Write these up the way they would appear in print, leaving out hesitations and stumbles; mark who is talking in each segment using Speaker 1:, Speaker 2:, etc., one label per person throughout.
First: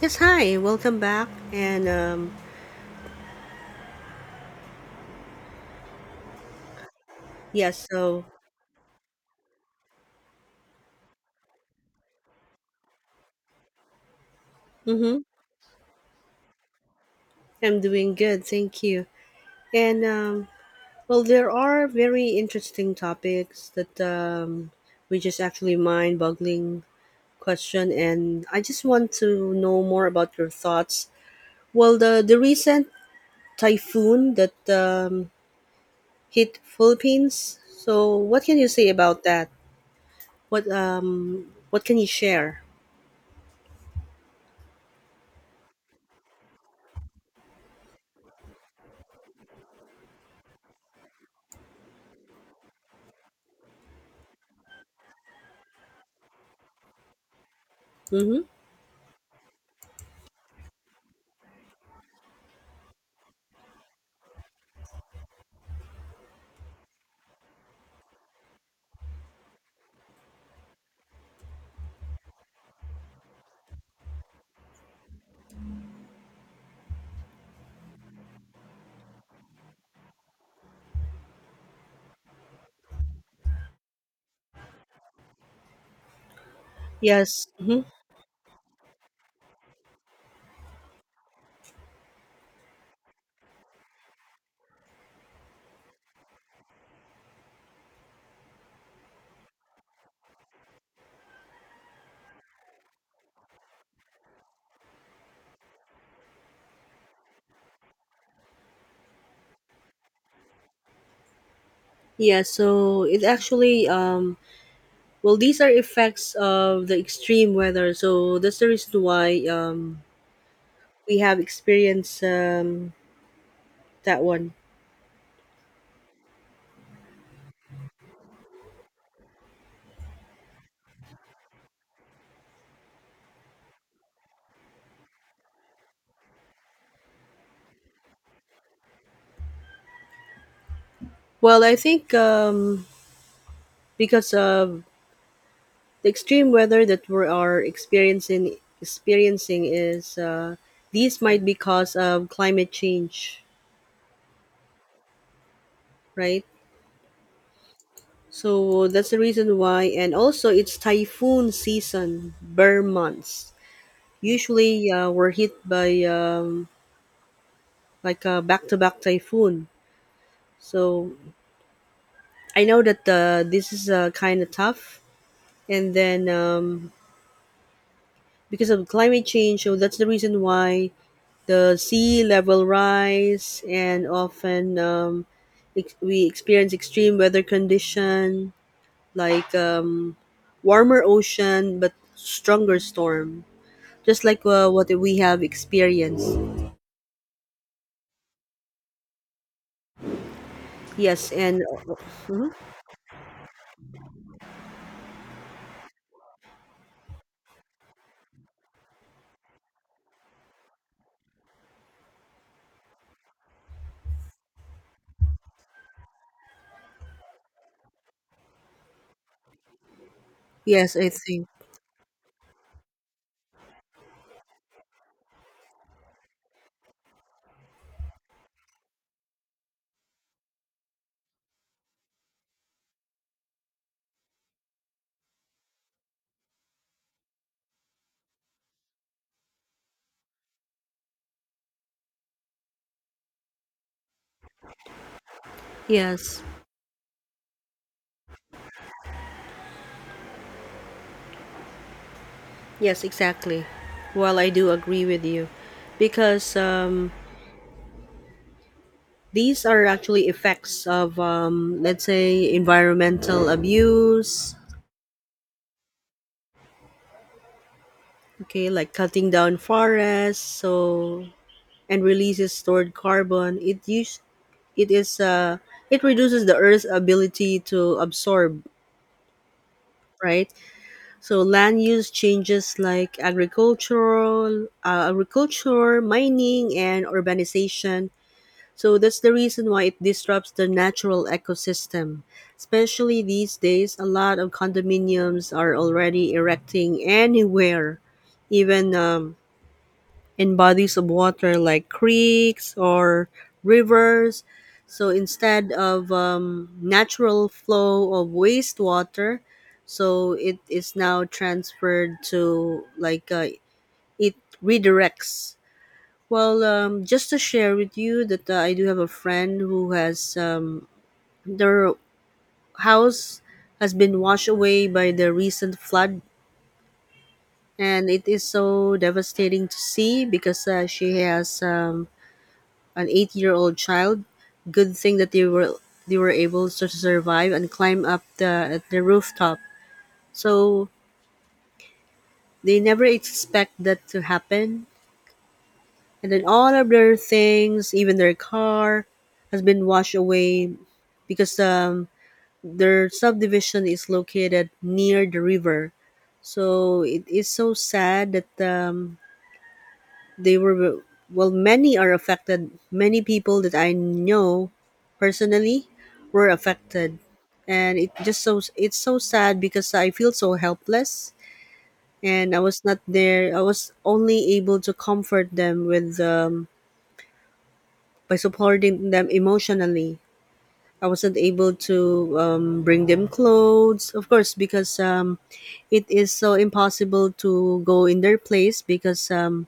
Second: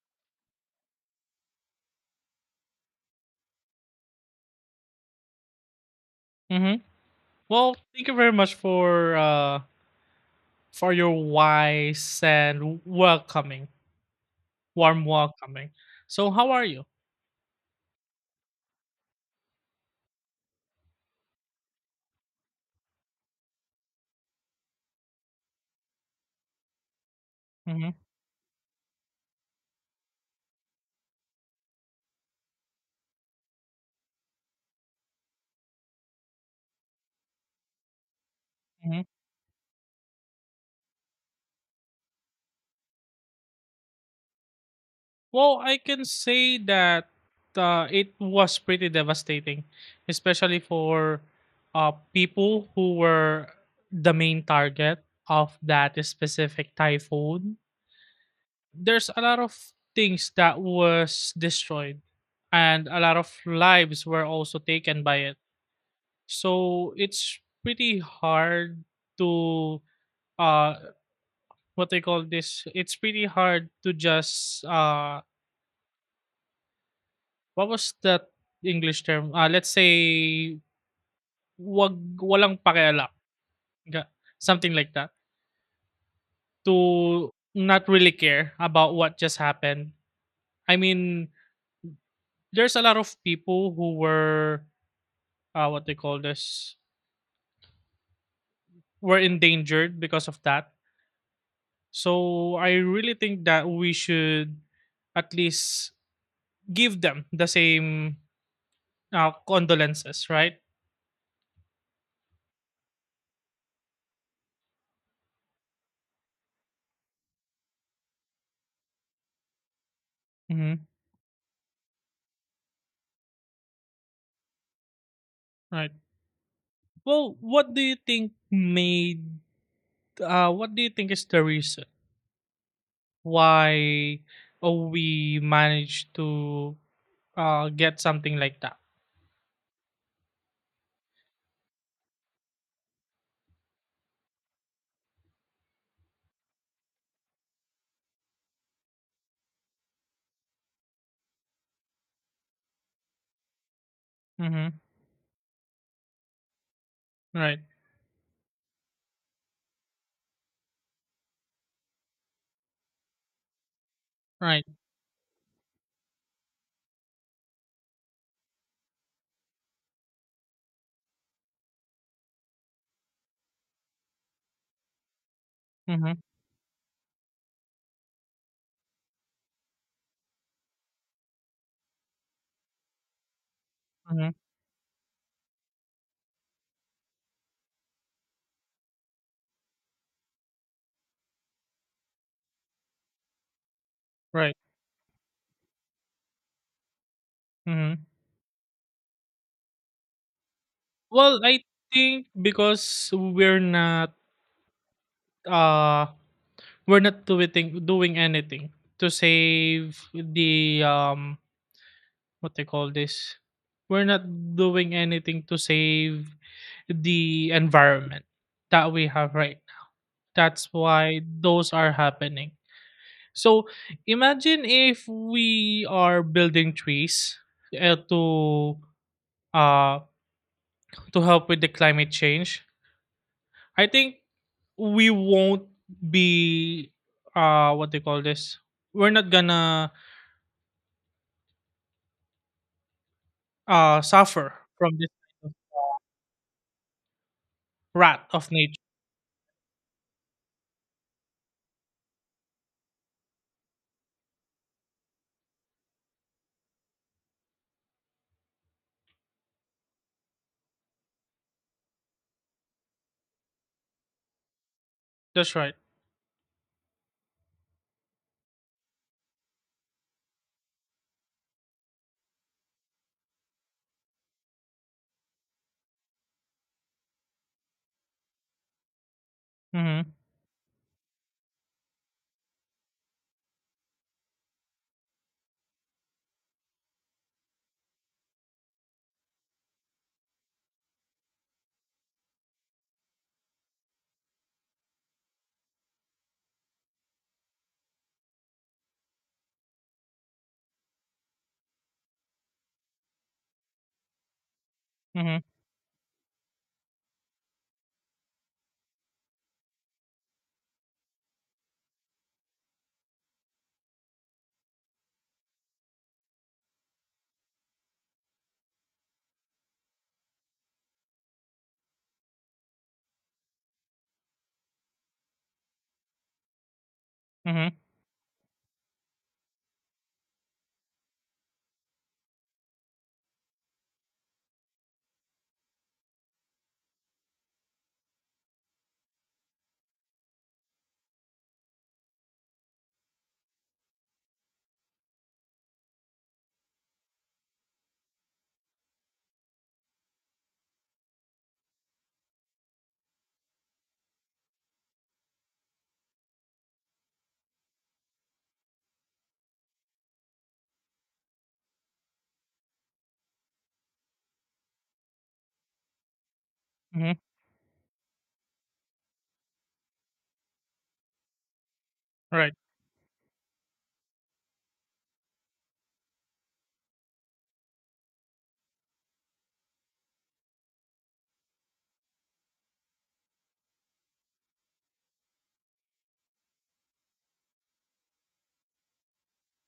Speaker 1: Yes, hi, welcome back. And
Speaker 2: Mm-hmm. Well,
Speaker 1: yes,
Speaker 2: thank you
Speaker 1: so
Speaker 2: very much for your wise and welcoming, warm
Speaker 1: mm-hmm,
Speaker 2: welcoming. So, how are you?
Speaker 1: I'm doing good, thank you. And well, there are very interesting topics that which is actually mind-boggling question,
Speaker 2: Mm-hmm.
Speaker 1: and I just want to know more about your thoughts. Well, the recent typhoon that hit Philippines. So, what can you say
Speaker 2: Mm-hmm.
Speaker 1: about that? What can you share?
Speaker 2: Well, I can say that it was pretty devastating, especially for people who were the main target of that specific typhoon.
Speaker 1: Mm-hmm.
Speaker 2: There's a lot of things that was destroyed, and a lot of lives were also taken by it. So it's pretty hard to uh what they call this. It's pretty hard to just what was that English term? Let's say wag walang pakialam. Ga- Something like that. To
Speaker 1: Yes. Mhm.
Speaker 2: not really care about what just happened. I mean, there's a lot of people who were what they call this were endangered because of that. So I really think that we should at least give them the same condolences, right?
Speaker 1: Yeah, so it actually well these are effects of the extreme weather. So that's the reason why
Speaker 2: Hmm.
Speaker 1: we have experienced that one.
Speaker 2: Right. Well, what do you think made? What do you think is the reason why we managed to get something like that?
Speaker 1: Well, I think because of the extreme weather that we are experiencing is these might be cause of climate change,
Speaker 2: Mm-hmm.
Speaker 1: right?
Speaker 2: Right.
Speaker 1: So that's the reason why, and also it's typhoon season, bear months.
Speaker 2: Right.
Speaker 1: Usually we're hit by like a back-to-back typhoon. So I know that this is kind of tough, and
Speaker 2: Mm-hmm.
Speaker 1: then because of climate change, so that's the reason why the sea level rise, and
Speaker 2: Mm-hmm.
Speaker 1: often we experience extreme weather condition like warmer ocean but stronger storm, just like
Speaker 2: Right.
Speaker 1: what we have experienced.
Speaker 2: Mhm.
Speaker 1: Yes,
Speaker 2: Well,
Speaker 1: and
Speaker 2: I think because uh we're not doing anything to save the what they call this. We're not doing anything to save the environment that we have right now. That's
Speaker 1: yes, I
Speaker 2: why
Speaker 1: think
Speaker 2: those are happening. So imagine if we are building trees uh, to uh to help with the climate change. I think we won't be what they call this, we're not gonna suffer from this kind of
Speaker 1: yes.
Speaker 2: wrath of nature.
Speaker 1: Yes, exactly. Well, I do agree with you because these are actually effects of, let's say, environmental abuse,
Speaker 2: That's right.
Speaker 1: okay, like cutting down forests, so and releases stored carbon. It use it is it reduces the Earth's ability to absorb,
Speaker 2: Mm-hmm.
Speaker 1: right? So land use changes like agriculture, mining, and urbanization. So that's the reason why it disrupts the natural ecosystem. Especially these days, a lot of condominiums are already erecting anywhere, even in bodies of water like creeks or rivers. So
Speaker 2: Mm-hmm.
Speaker 1: instead of natural flow of wastewater, so it is now transferred to like it redirects well, just to share with you that I do have a friend who has their house has been washed away by the recent flood,
Speaker 2: Mm-hmm.
Speaker 1: and it is so devastating to see because she has an eight-year-old child. Good thing that they were able to survive and climb up the rooftop. So they never expect that to happen, and then all of their things, even their car, has been washed away because their subdivision is located near the river. So it is so sad that they were, well, many are affected. Many people that I know personally were
Speaker 2: Mm-hmm.
Speaker 1: affected. And it just so, it's so sad because I feel so helpless
Speaker 2: Right.
Speaker 1: and I was not there. I was only able to comfort them with, by supporting them emotionally. I wasn't able to bring them clothes, of course, because it is so impossible to go in their place because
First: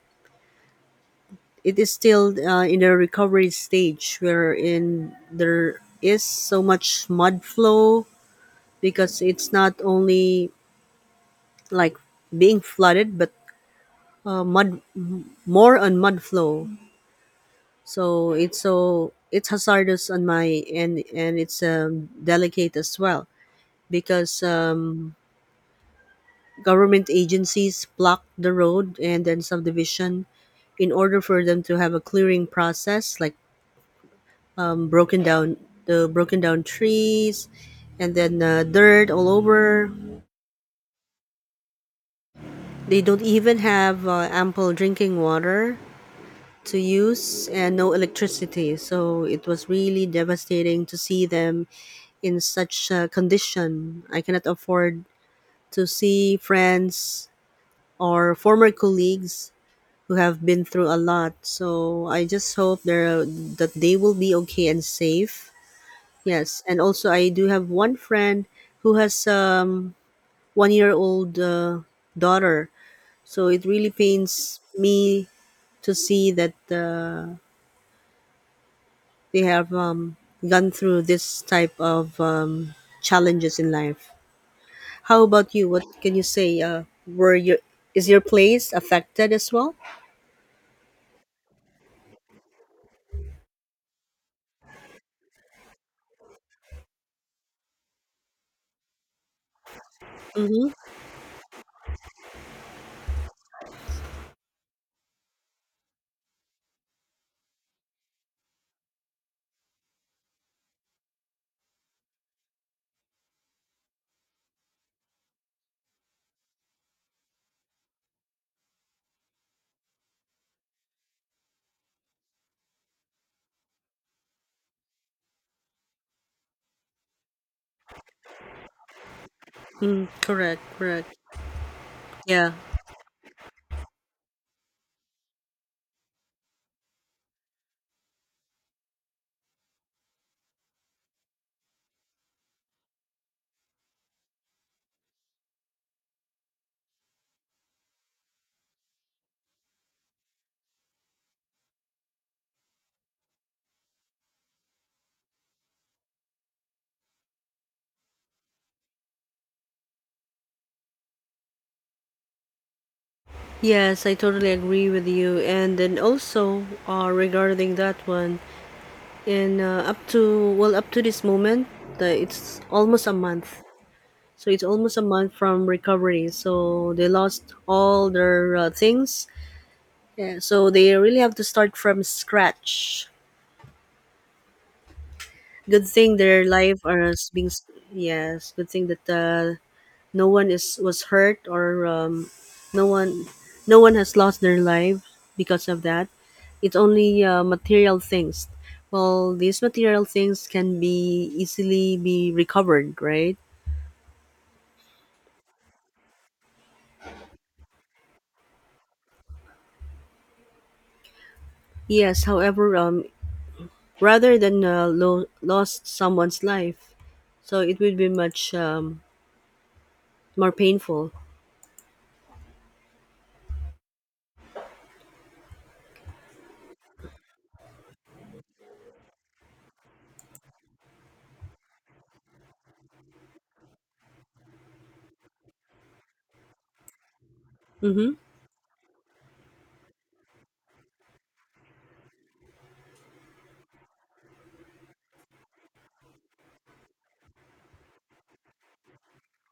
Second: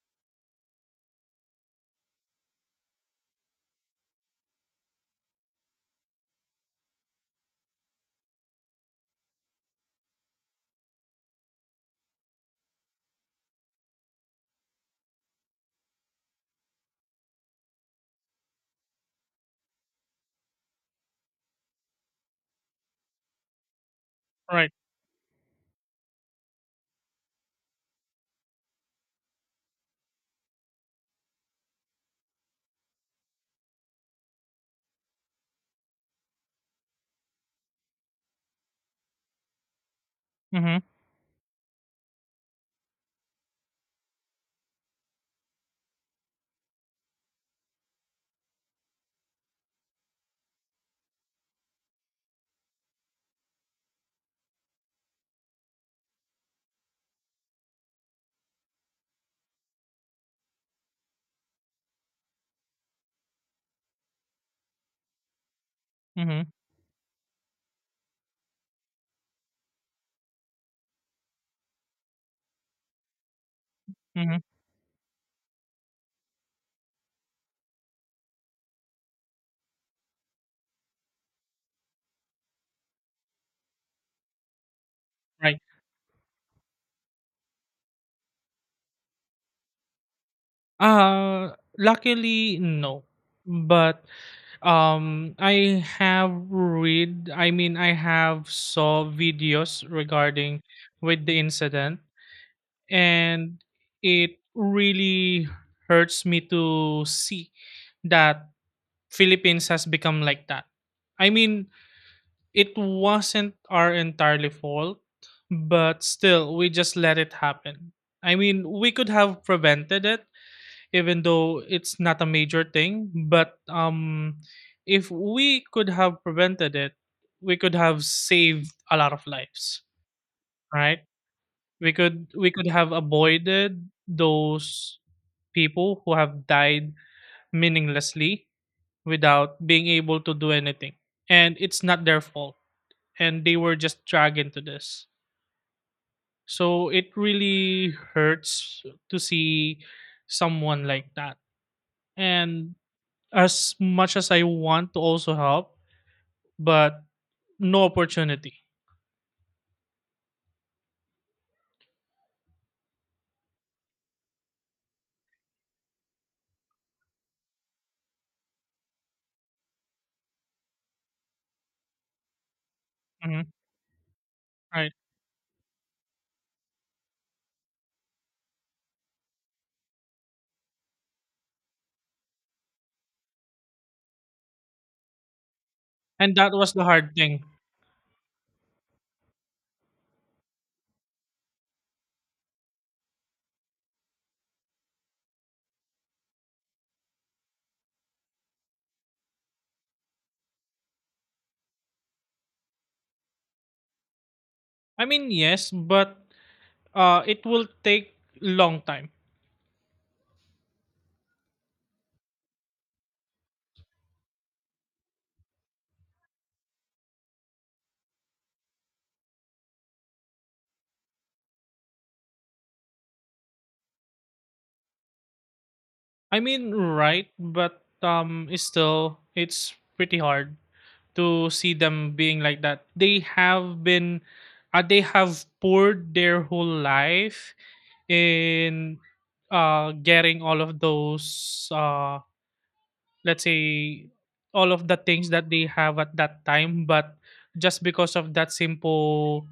Speaker 1: it is still in the recovery stage wherein there is so much mud flow because it's not only like being flooded but mud, more on mud flow. So it's hazardous on my end, and it's delicate as well because
Speaker 2: Right.
Speaker 1: government agencies block the road and then subdivision in order for them to have a clearing process, like broken down the broken down trees, and then dirt all over.
Speaker 2: Mm-hmm.
Speaker 1: They don't even have ample drinking water to use and no electricity. So it was really devastating to see them in such a condition. I cannot afford to see friends or former colleagues who have been through a lot. So I just hope that they will be okay and safe.
Speaker 2: Mm-hmm.
Speaker 1: Yes, and also I do have one friend who has 1 year old daughter. So it really
Speaker 2: Mm-hmm.
Speaker 1: pains me to see that they have gone through this type of challenges in life. How about
Speaker 2: Right.
Speaker 1: you? What can you say? Were your is your place affected as well?
Speaker 2: uh Luckily no, but I have read, I mean I have saw videos regarding
Speaker 1: Mm-hmm.
Speaker 2: with the incident, and it really hurts me to see that Philippines has become like that. I mean, it wasn't our entirely fault, but still we just let it happen. I mean, we could have prevented it even though it's not a major thing, but if we could have prevented it, we could have saved a lot of lives,
Speaker 1: Mm, correct,
Speaker 2: right?
Speaker 1: correct.
Speaker 2: We could we
Speaker 1: Yeah.
Speaker 2: could have avoided those people who have died meaninglessly without being able to do anything. And it's not their fault. And they were just dragged into this. So it really hurts to see someone like that. And as much as I want to also help, but no opportunity.
Speaker 1: Yes, I totally agree with you. And then also regarding that one, and up to well, up to this moment, it's almost a
Speaker 2: Hmm.
Speaker 1: month. So it's
Speaker 2: Right.
Speaker 1: almost a month from recovery. So they lost all their things. Yeah, so they really have to start from scratch. Good thing
Speaker 2: And
Speaker 1: their
Speaker 2: that was
Speaker 1: life
Speaker 2: the
Speaker 1: are
Speaker 2: hard
Speaker 1: s-
Speaker 2: thing.
Speaker 1: being s- yes. Good thing that no one is was hurt or no one no one has lost their life because of that. It's only material things. Well, these material things can be easily be recovered, right?
Speaker 2: I mean, yes, but it will take long time.
Speaker 1: Yes, however, rather than lost someone's life, so it would be much more painful.
Speaker 2: I mean, right, but it's still it's pretty hard to see them being like that. They have been, they have poured their whole life
Speaker 1: Mm-hmm.
Speaker 2: in getting all of those, let's say, all of the things that they have at that time. But just because of that simple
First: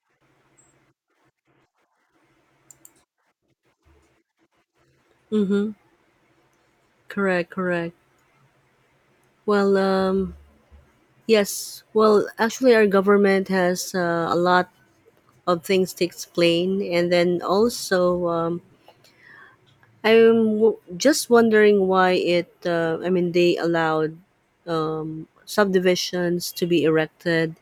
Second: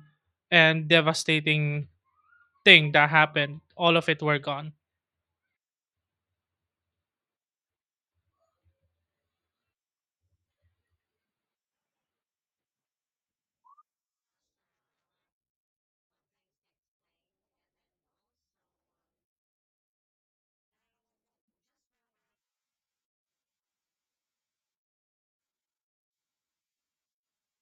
Speaker 2: and devastating thing that happened, all of it were gone.
Speaker 1: Mm-hmm. Correct, correct. Well, yes. Well, actually, our government has a lot of things to explain, and then also just wondering why it I mean they allowed subdivisions to be erected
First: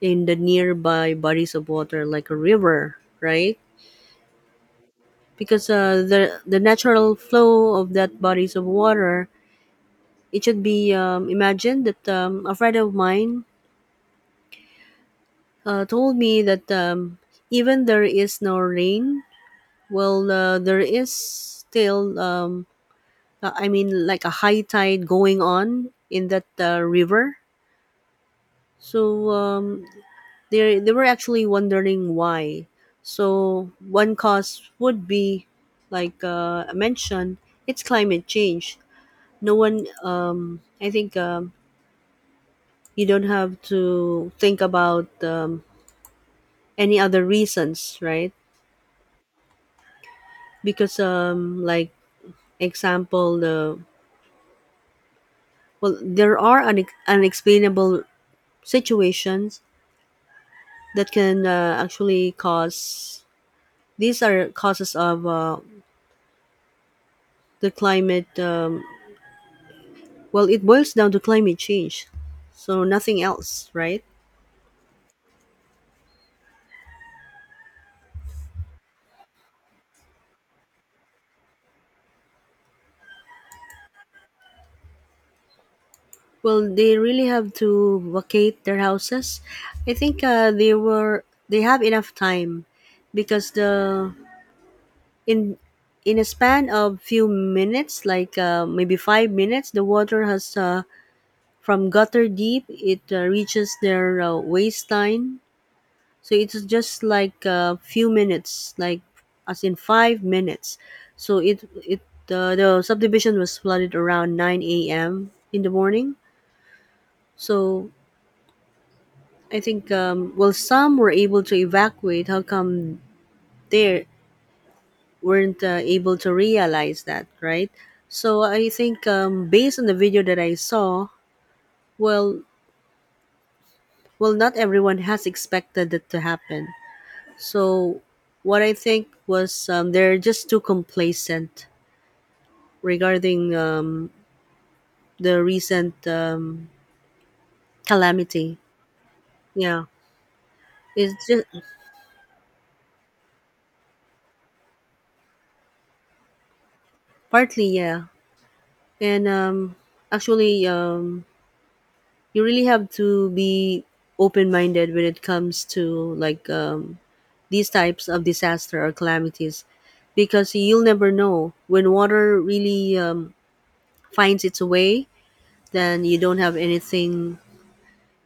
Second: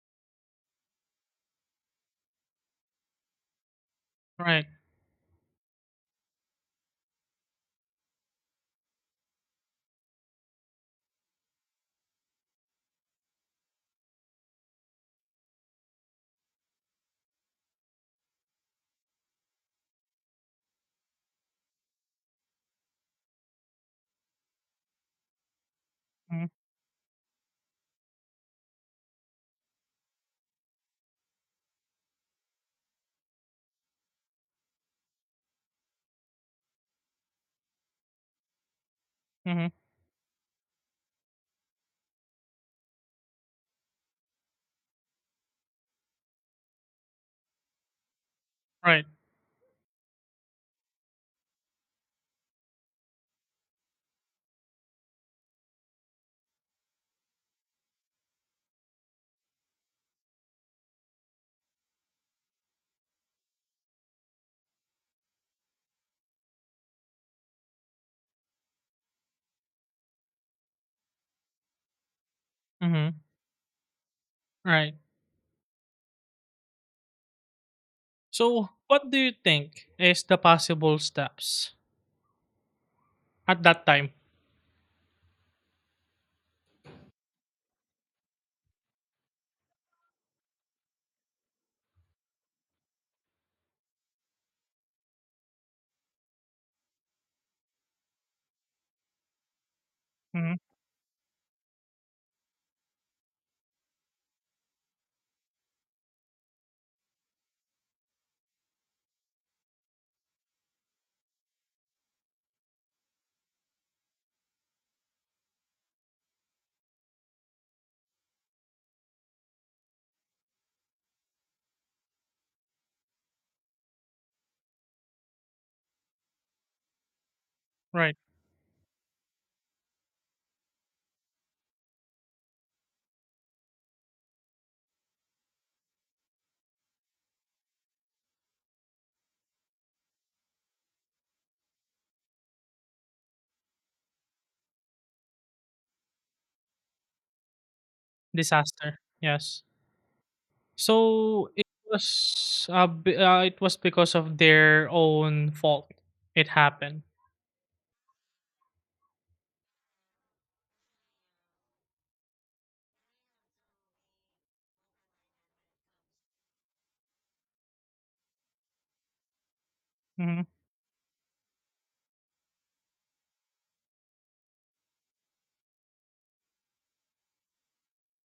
Speaker 1: in the nearby bodies of water like a river, right?
Speaker 2: Right.
Speaker 1: Because the natural flow of that bodies of water, it should be imagined that a friend of mine told me that even there is no rain, well there is still I mean, like a high tide going on in that
Speaker 2: Mm-hmm.
Speaker 1: river. So they were actually wondering why. So one cause would be, like I mentioned, it's climate change. No
Speaker 2: Mm-hmm.
Speaker 1: one, I think, you don't have to think about any other reasons, right?
Speaker 2: Right.
Speaker 1: Because, like example, the well, there are unexplainable situations that can actually cause, these are causes of the climate well it boils down to climate change, so
Speaker 2: Mm-hmm.
Speaker 1: nothing else, right?
Speaker 2: Right. So, what do you think is the possible steps at that time?
Speaker 1: Well they really have to vacate their houses. I think they have enough time because the in in a span of few minutes, like maybe 5 minutes the water has
Speaker 2: Mhm.
Speaker 1: from gutter deep it reaches their waistline. So it's just like a few minutes, like as in 5 minutes. So it the subdivision was flooded around 9 a.m. in the morning. So I think, well some were able to evacuate. How come they weren't able to realize that, right?
Speaker 2: Right.
Speaker 1: So I think based on the video that I saw, well, well not everyone has expected that to happen. So what I think was they're just too complacent regarding the recent calamity.
Speaker 2: Disaster. Yes.
Speaker 1: Yeah, it's just
Speaker 2: So it was it was because of their own fault it happened.
Speaker 1: partly, yeah, and actually, you really have to be open-minded when it comes to like these types of disaster or calamities,
Speaker 2: Mhm.
Speaker 1: because you'll never know when water really finds its way. Then you don't have anything.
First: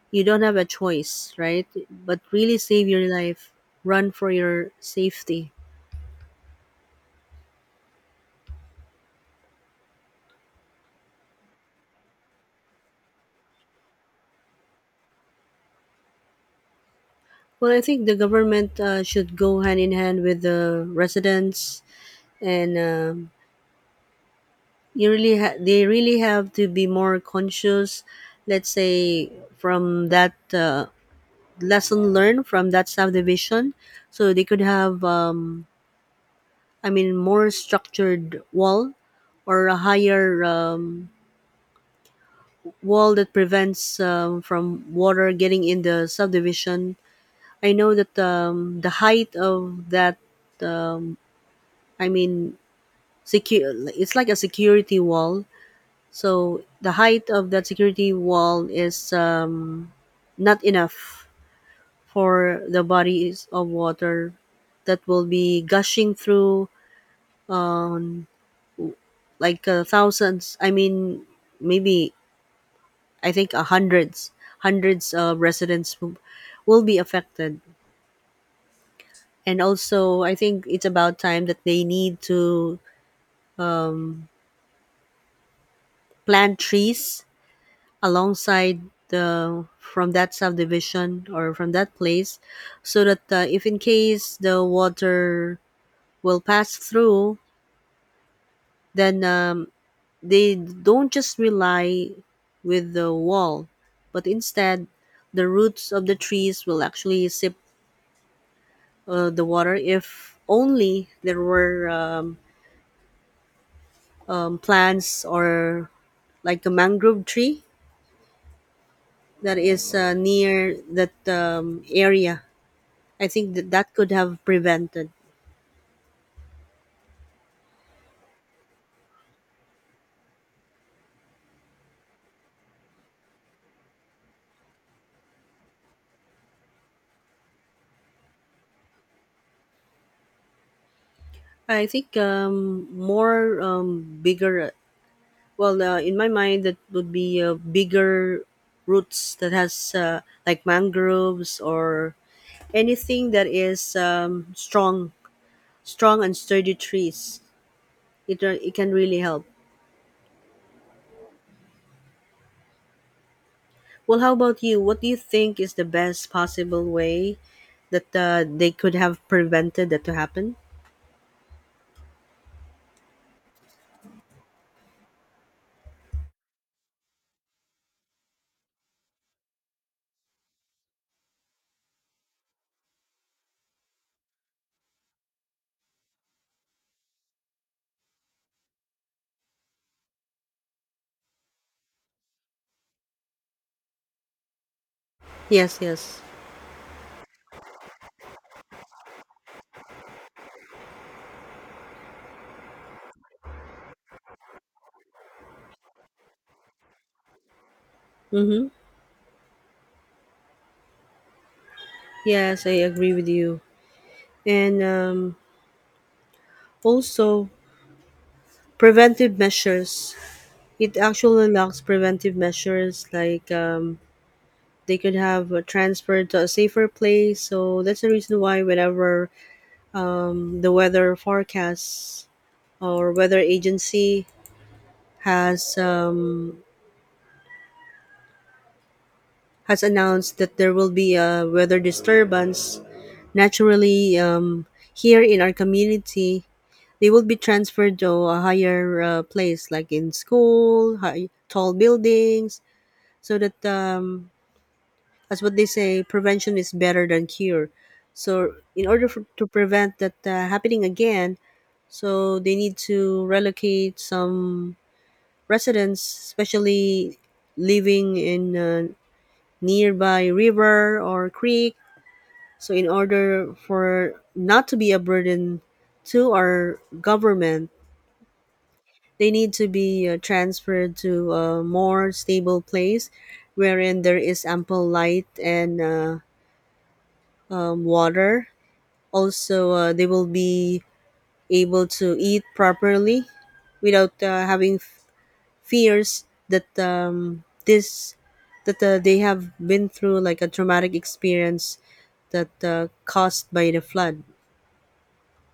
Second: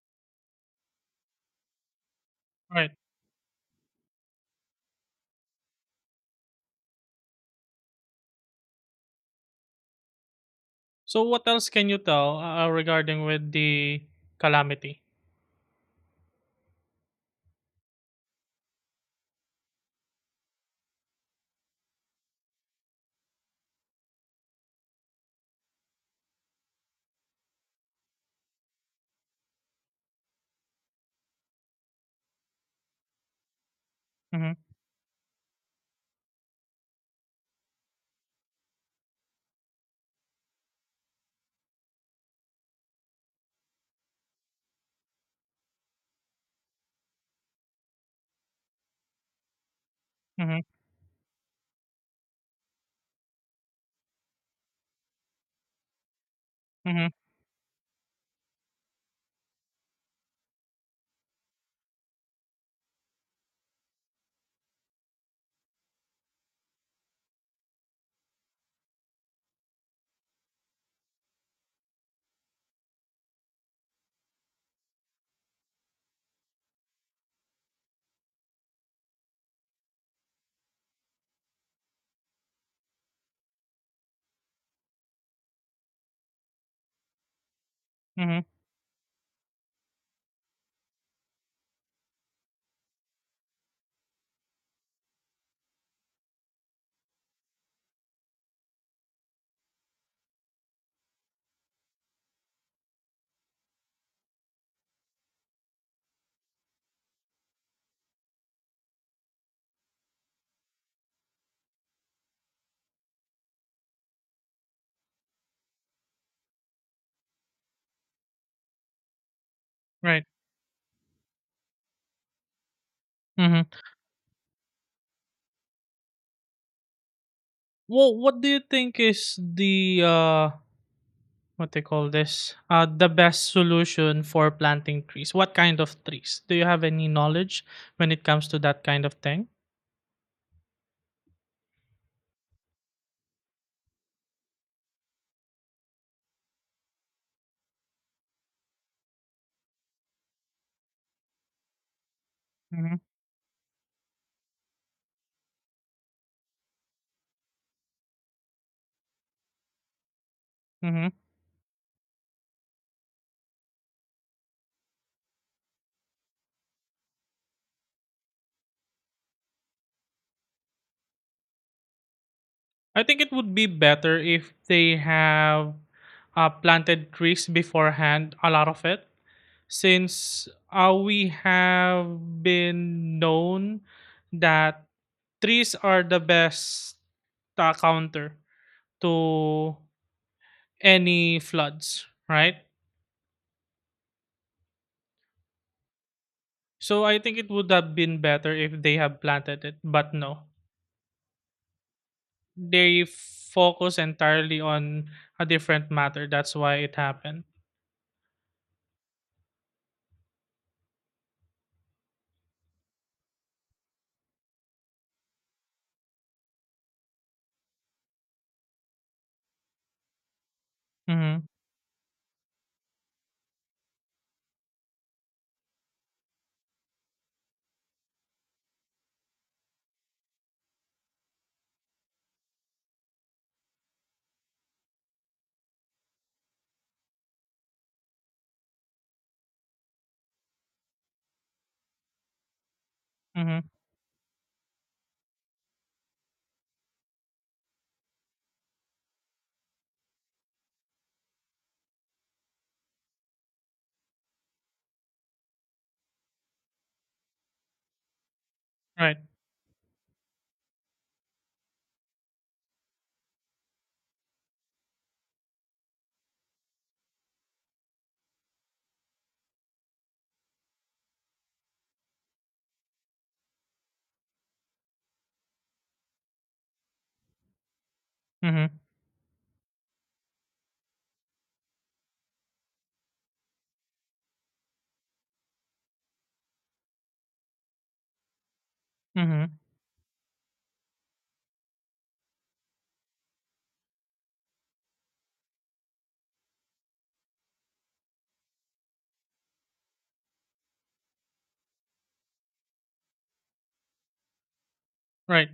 Speaker 1: You don't have a choice, right? But really save
Speaker 2: Right.
Speaker 1: your life. Run for your safety.
Speaker 2: So what else can you tell regarding with the calamity?
Speaker 1: Well, I think the government should go hand in hand with the residents, and they really have to be more conscious. Let's say from that lesson learned from that subdivision, so they
Speaker 2: Mhm.
Speaker 1: could have, I mean, more structured wall or a higher wall that prevents from water getting in the subdivision. I know that the height of that,
Speaker 2: Mhm.
Speaker 1: um, I mean, secure it's like a security wall, so the
Speaker 2: Mhm.
Speaker 1: height of that security wall is not enough for the bodies of water that will be gushing through, um, like thousands, I mean, maybe, I think hundreds, hundreds of residents will be affected. And also I think it's about time that they need to um, plant trees
Speaker 2: Mhm.
Speaker 1: alongside the from that subdivision or from that place, so that if in case the water will pass through, then they don't just rely with the wall, but instead the roots of the trees will actually sip the water. If only there were plants or like a mangrove tree that is
Speaker 2: Right.
Speaker 1: near that area, I think
Speaker 2: Mhm.
Speaker 1: that that could have prevented.
Speaker 2: Well, what do you think is the what they call this, the best solution for planting trees? What kind of trees? Do you have any knowledge when it comes to that kind of thing?
Speaker 1: I think more bigger. Well, in my mind, that would be bigger roots that has like mangroves or
Speaker 2: Hmm.
Speaker 1: anything that is strong, strong and sturdy trees. It it can really help. Well, how about you? What do you think is the best possible way that they could have prevented that to happen?
Speaker 2: I think it would be better if they have planted trees beforehand, a lot of it, since we have been known that trees are the best counter to any floods, right?
Speaker 1: Yes, yes.
Speaker 2: So I think it would have been better if they have planted it, but no. They focus entirely on a different matter. That's why it happened.
Speaker 1: Mm-hmm. Yes, I agree with you. And also, preventive measures. It
Speaker 2: Mm-hmm.
Speaker 1: actually lacks preventive measures like they could have transferred to a safer place. So that's the reason why whenever the weather forecasts or weather agency has um, has announced that there will be a weather disturbance,
Speaker 2: Mm-hmm.
Speaker 1: naturally here in our community they will be transferred to a higher place like in school high, tall buildings so that as what they say prevention is better than cure, so in order
Speaker 2: Right.
Speaker 1: for, to prevent that happening again, so they need to relocate some residents especially living in a nearby river or creek, so in order for not to be a burden to our government
Speaker 2: Mm-hmm.
Speaker 1: they need to be transferred to a more stable place wherein there is ample light and water.
Speaker 2: Mm-hmm.
Speaker 1: Also, they will be able to eat properly without having fears that this that they have been through like a traumatic experience that caused by the flood.
Speaker 2: Right.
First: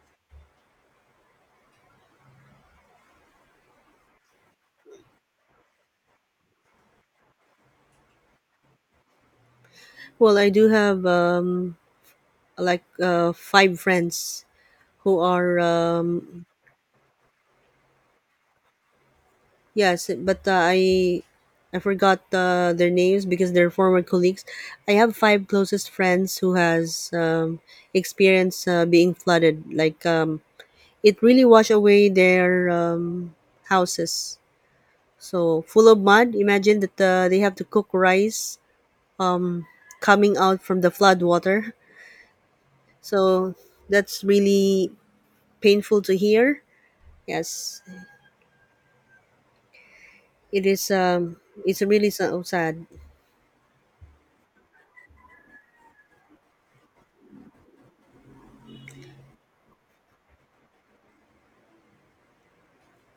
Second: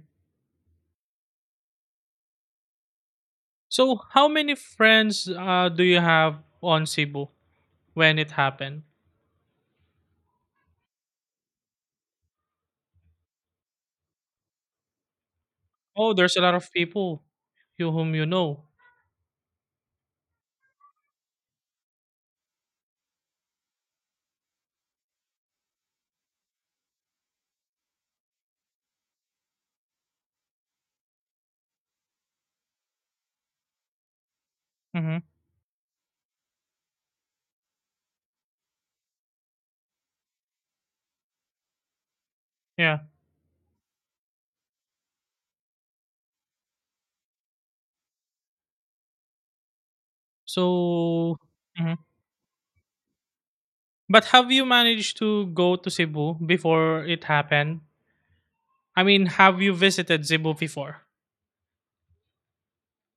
Speaker 2: So, how many friends do you have on Cebu when it happened?
Speaker 1: Well, I do have five friends who are
Speaker 2: Oh, there's a lot of people you whom you know.
Speaker 1: yes, but I forgot their names because they're former colleagues. I have five closest friends who has experienced being flooded. It really washed away their houses.
Speaker 2: Mm-hmm.
Speaker 1: So full of mud. Imagine that they have to cook rice um, coming out from the flood water.
Speaker 2: Yeah.
Speaker 1: So that's really painful to hear. Yes, it is.
Speaker 2: So,
Speaker 1: It's
Speaker 2: mhm.
Speaker 1: really so sad.
Speaker 2: But have you managed to go to Cebu before it happened? I mean, have you visited Cebu before?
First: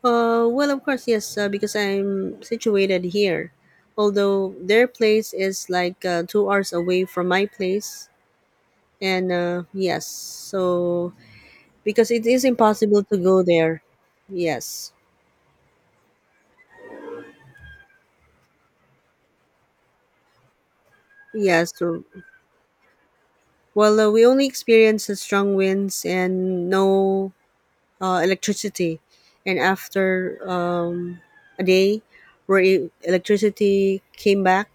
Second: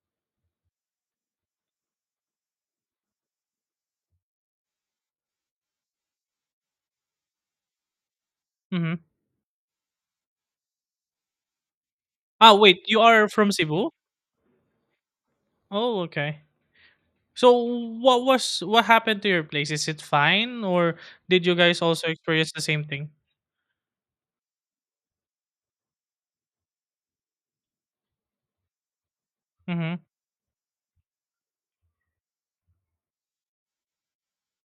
Speaker 1: Well, of course, yes, because I'm situated here. Although their place is like 2 hours away from my place.
Speaker 2: Mm-hmm.
Speaker 1: And yes, so because it is
Speaker 2: Ah, wait. You
Speaker 1: impossible to
Speaker 2: are
Speaker 1: go
Speaker 2: from
Speaker 1: there.
Speaker 2: Cebu?
Speaker 1: Yes.
Speaker 2: Oh, okay. So, what was what happened to your place? Is it fine, or did you
Speaker 1: Yes.
Speaker 2: guys
Speaker 1: So,
Speaker 2: also experience the same thing?
Speaker 1: well, we only experienced the strong winds and no electricity. And
Speaker 2: Mm-hmm.
Speaker 1: after a day where electricity came back,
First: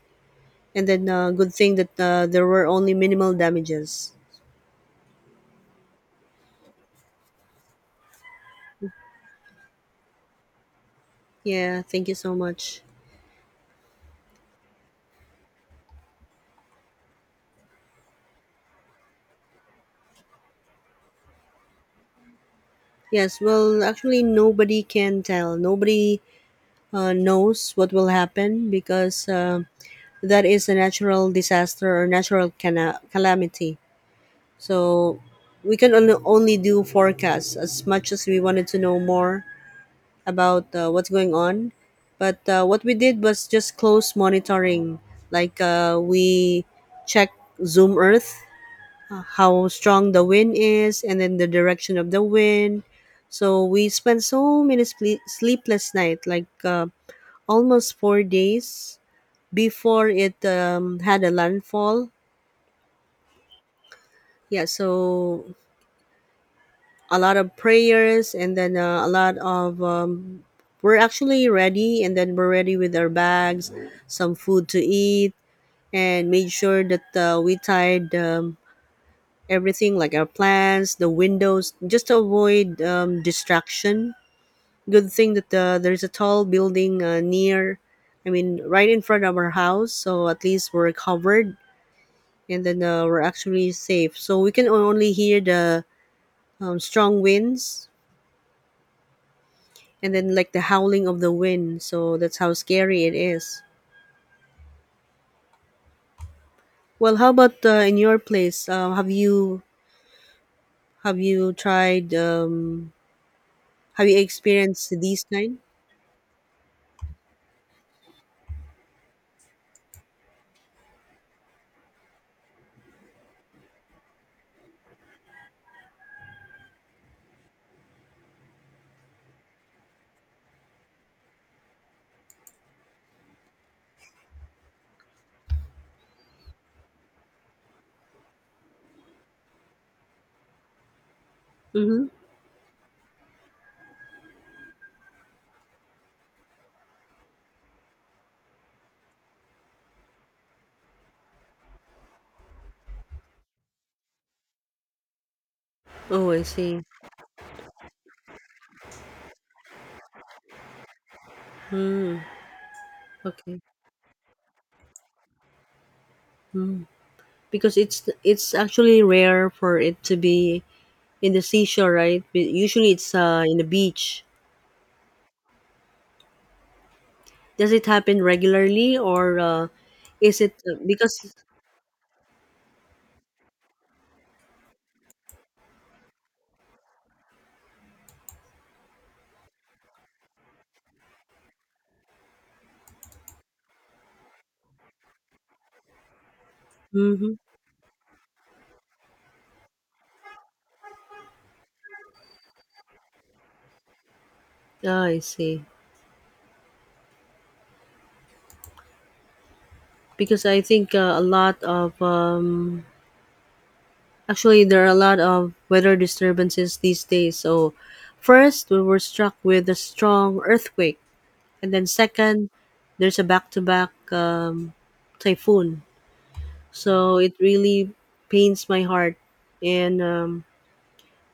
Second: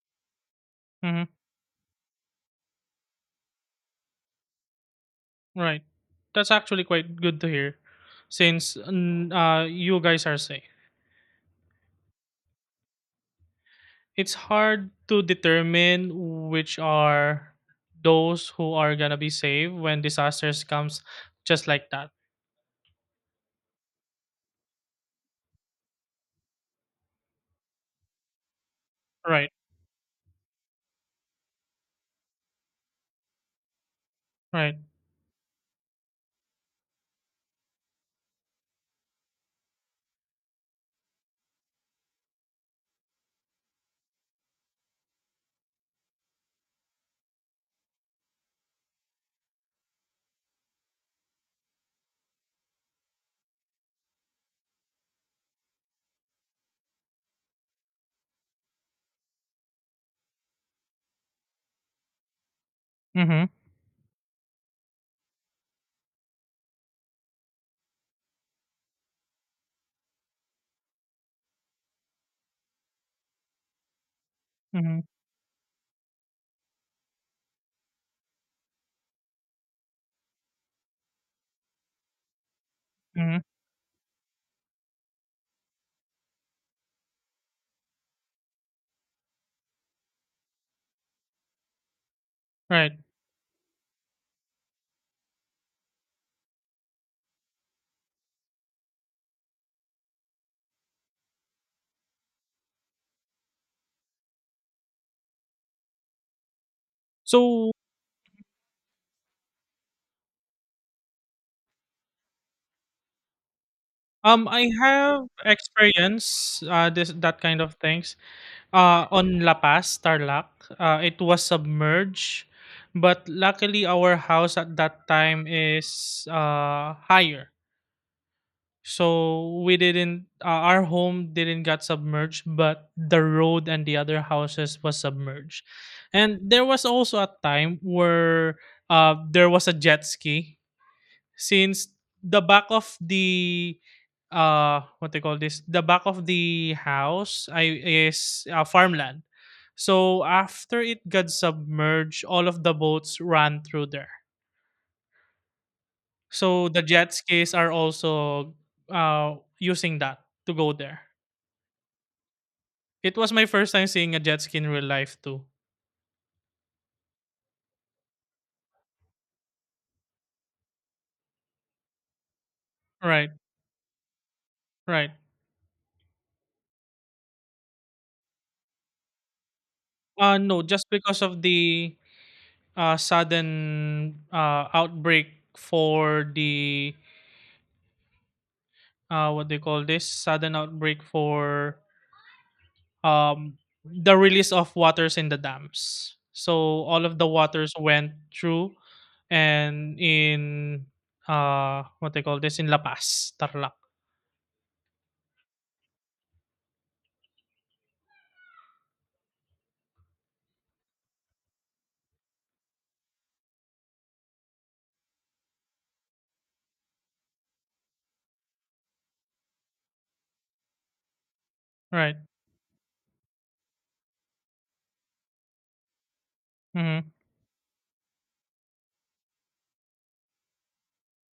Speaker 1: and then
Speaker 2: Mm-hmm.
Speaker 1: good thing that there were only minimal damages.
Speaker 2: Right. That's actually quite good to hear since you guys are safe.
Speaker 1: Yeah, thank you so much.
Speaker 2: It's hard to determine which are those who are gonna be saved when disasters comes just like that.
Speaker 1: Yes, well, actually, nobody can tell. Nobody knows what will happen because
Speaker 2: Right.
Speaker 1: that is a natural disaster or natural calamity.
Speaker 2: Right.
Speaker 1: So we can only, only do forecasts as much as we wanted to know more about what's going on. But what we did was just close monitoring. Like we checked Zoom Earth, how strong the wind is and then the direction of the wind, so we spent so many sleepless night like almost 4 days before it had a landfall.
Speaker 2: Mhm.
Speaker 1: Yeah, so a lot of prayers and then a lot of we're actually ready and then we're ready with our bags, some food to
Speaker 2: Mhm.
Speaker 1: eat, and made sure that we tied everything like our plants, the windows, just to avoid
Speaker 2: Mhm.
Speaker 1: distraction. Good thing that there's a tall building I mean, right in front of our house, so at least we're covered, and then
Speaker 2: Right.
Speaker 1: we're actually safe. So we can only hear the strong winds and then like the howling of the wind. So that's how scary it is. Well, how about
Speaker 2: So
Speaker 1: in your place? Have you tried? Have you
Speaker 2: I
Speaker 1: experienced these
Speaker 2: have
Speaker 1: kind?
Speaker 2: experience this that kind of things on La Paz, Tarlac. It was submerged, but luckily our house at that time is higher, so we didn't. Our home didn't got submerged, but the road and the other houses was submerged, and there was also a time where there was a jet ski since
Speaker 1: Mm-hmm.
Speaker 2: the back of the, what they call this, the back of the house I is farmland. So after it got submerged, all of the boats ran through there.
Speaker 1: Oh, I
Speaker 2: So the
Speaker 1: see.
Speaker 2: jet skis are also using that to go there.
Speaker 1: Mm,
Speaker 2: It was my
Speaker 1: okay.
Speaker 2: first time seeing a jet ski in real life too.
Speaker 1: Mm. Because it's actually rare for it to be in the seashore, right? But usually it's
Speaker 2: Right,
Speaker 1: in the beach.
Speaker 2: right.
Speaker 1: Does it happen regularly or is it
Speaker 2: No, just because
Speaker 1: because
Speaker 2: of the sudden outbreak for the what do you call this, sudden outbreak for um, the release of waters in the dams. So all of the
Speaker 1: hmm
Speaker 2: waters went through, and in what they call this, in La Paz, Tarlac,
Speaker 1: I see. Because I think a lot of actually there are a lot of weather disturbances these days. So first we were struck with a strong earthquake, and then
Speaker 2: right?
Speaker 1: second there's a back-to-back typhoon.
Speaker 2: Hmm.
Speaker 1: So it really pains my heart, and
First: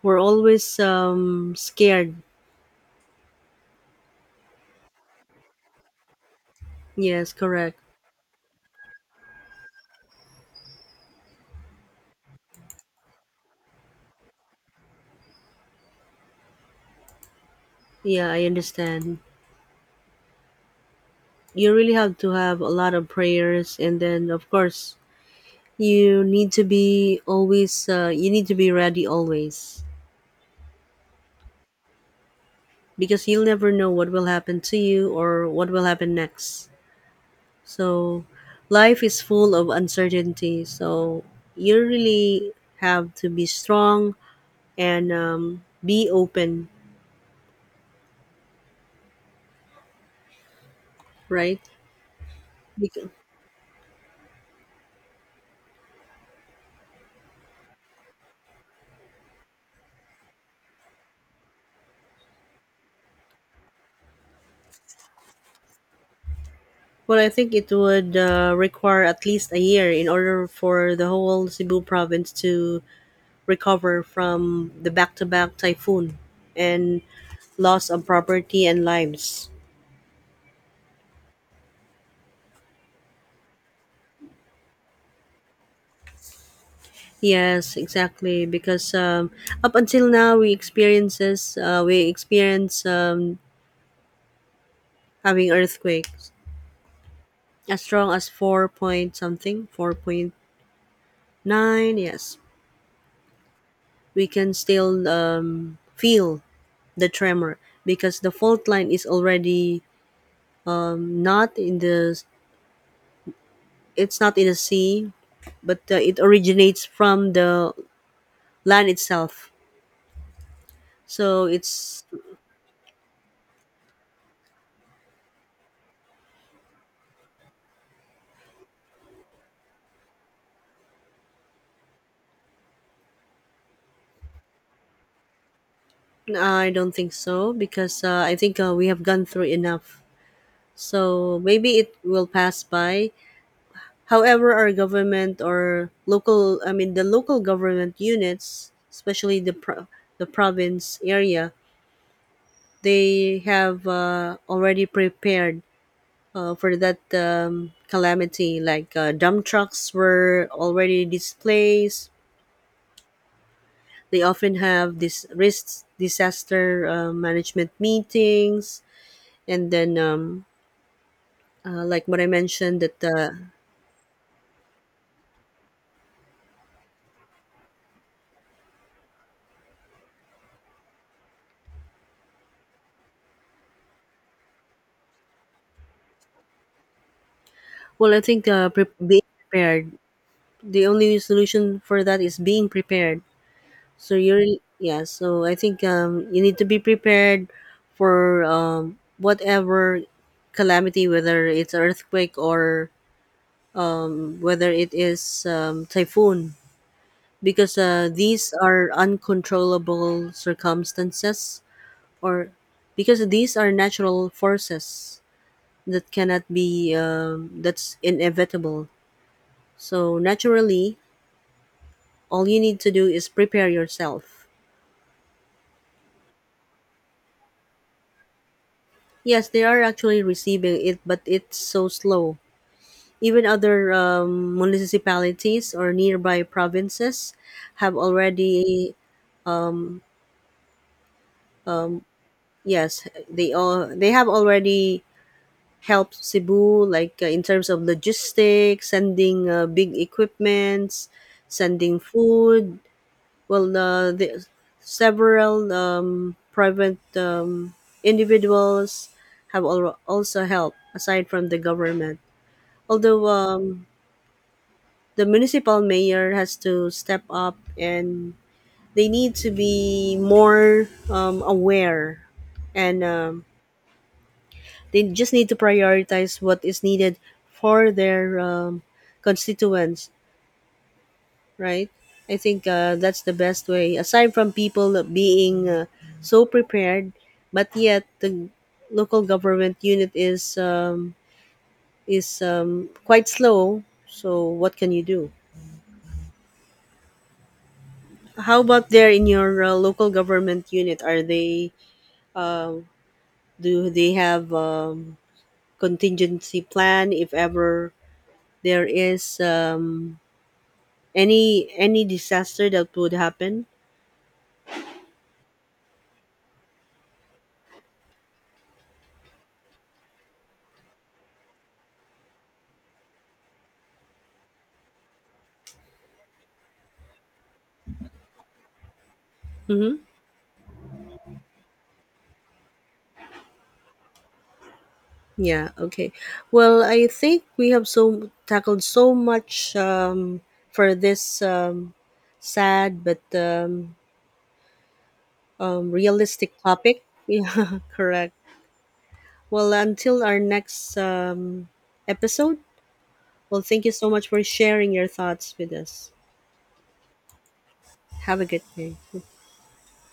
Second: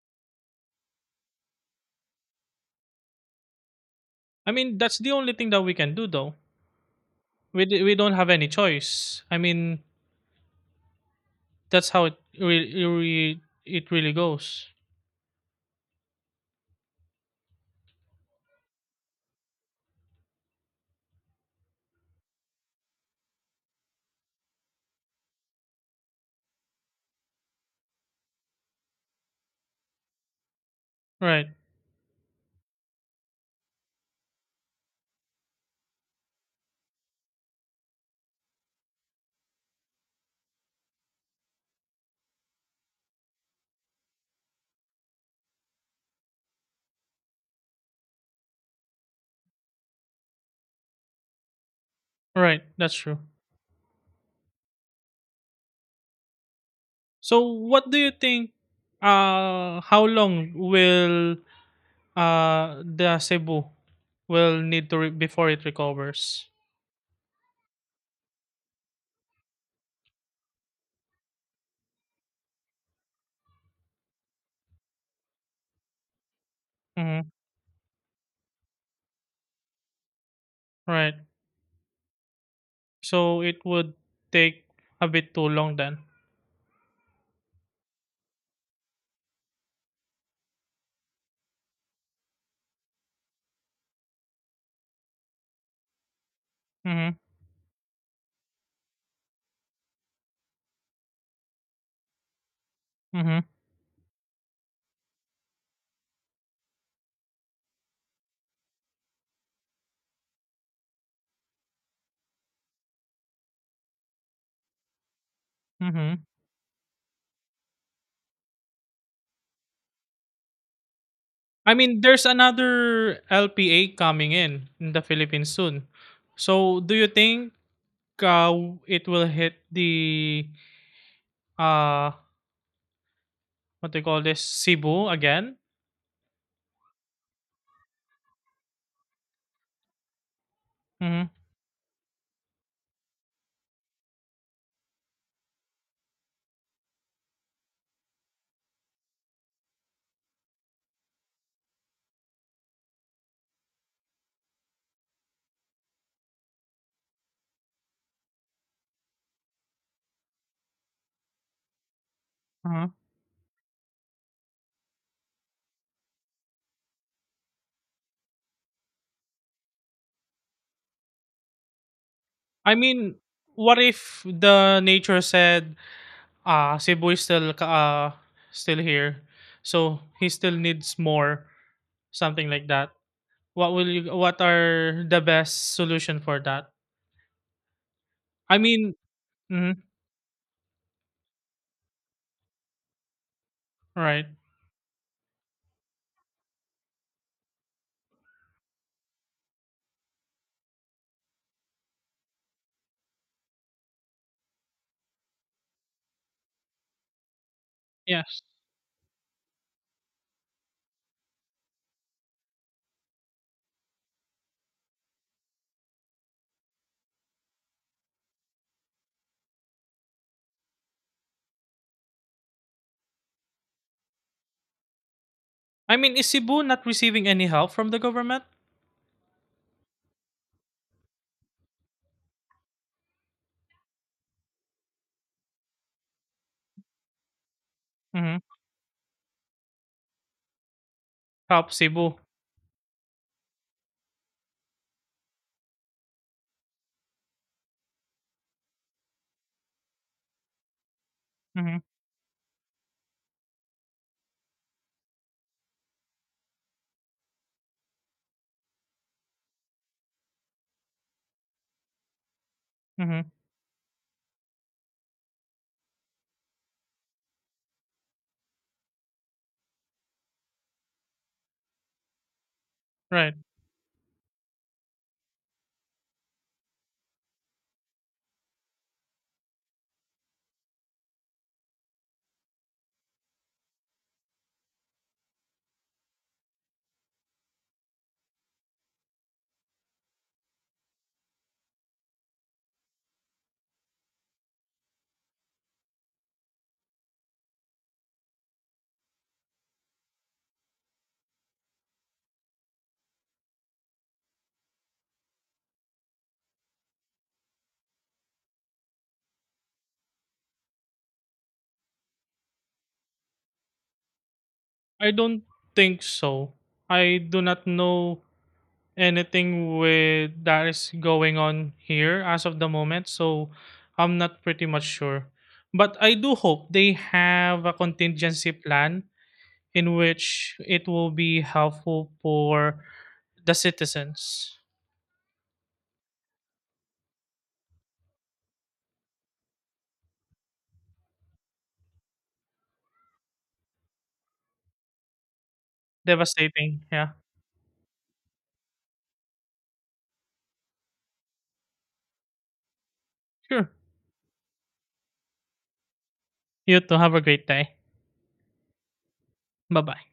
Speaker 1: we're always scared.
Speaker 2: I mean that's the only thing that we can do though.
Speaker 1: Yes, correct.
Speaker 2: We don't have any choice. I mean that's how it really goes,
Speaker 1: Yeah, I understand. You really have to have a lot of prayers, and then of course you need to be always you need to be ready always,
Speaker 2: right?
Speaker 1: because you'll never know what will happen to you or what will happen next. So life is full of uncertainty, so you really have to be strong and be open, right?
Speaker 2: Right, that's
Speaker 1: Bec-
Speaker 2: true. So what do you think? How long will the Cebu will need to before it recovers.
Speaker 1: well, I think it would require at least a year in order for the whole Cebu province to recover from the back to back typhoon and
Speaker 2: Mm-hmm.
Speaker 1: loss of property and lives.
Speaker 2: Right. So it would take a bit too long then.
Speaker 1: Yes, exactly. Because up until now, we experience having earthquakes
Speaker 2: Mm-hmm.
Speaker 1: as strong as four point something, 4.9. Yes,
Speaker 2: Mm-hmm.
Speaker 1: we can still feel the tremor because the fault line is already not in the it's not in the sea, but it
Speaker 2: Mm-hmm.
Speaker 1: originates from the land itself, so
Speaker 2: I mean,
Speaker 1: it's
Speaker 2: there's another LPA coming in the Philippines soon. So do you think uh, it will hit the uh what they call this, Cebu again?
Speaker 1: I don't think so because I think we have gone through enough,
Speaker 2: Mm-hmm.
Speaker 1: so maybe it will pass by. However, our government or local, I mean the local government units, especially the the province area, they have already prepared for that calamity. Like dump trucks were already displaced.
Speaker 2: Uh-huh.
Speaker 1: They often have this risk disaster management meetings, and then like what I
Speaker 2: I
Speaker 1: mentioned that
Speaker 2: mean, what if the nature said Cebu is still still here. So he still needs more, something like that. What will you, what are the best solution for that?
Speaker 1: well, I think
Speaker 2: I mean,
Speaker 1: being
Speaker 2: mhm,
Speaker 1: prepared. The only solution for that is being prepared. So
Speaker 2: right.
Speaker 1: you're yeah. So I think you need to be prepared for whatever calamity, whether it's earthquake or whether it is typhoon, because
Speaker 2: Yes.
Speaker 1: these are uncontrollable circumstances, or because these are natural forces that cannot be that's inevitable. So naturally, all you need to do is prepare yourself.
Speaker 2: I mean, is Cebu not receiving any help from the government?
Speaker 1: Yes, they are actually receiving it, but it's so slow. Even other municipalities or nearby provinces have
Speaker 2: Mhm.
Speaker 1: already,
Speaker 2: Help Cebu.
Speaker 1: yes, they all they have already help Cebu, like in terms of logistics, sending big equipments,
Speaker 2: Mhm.
Speaker 1: sending food. Well, the several private individuals have also helped aside from the government. Although
Speaker 2: Mhm.
Speaker 1: the municipal mayor has to step up, and they need to be more aware and
Speaker 2: Right.
Speaker 1: they just need to prioritize what is needed for their constituents, right? I think that's the best way. Aside from people being so prepared, but yet the local government unit is quite slow. So what can you do? How about there in your local government unit? Are they uh, do they have contingency plan if ever there is any disaster that would happen.
Speaker 2: I don't think so. I do not know anything with that is going on here as of the moment, so I'm not pretty much sure, but I do hope they have a contingency plan
Speaker 1: Mm-hmm.
Speaker 2: in which it will be helpful for the citizens.
Speaker 1: Yeah, okay. Well, I think we have so tackled so much for this sad but realistic
Speaker 2: Devastating,
Speaker 1: topic
Speaker 2: yeah.
Speaker 1: yeah, correct. Well, until our next episode. Well,
Speaker 2: Sure.
Speaker 1: thank you so much for sharing your thoughts with us.
Speaker 2: You too, have a great day.
Speaker 1: Have a good day.
Speaker 2: Bye bye.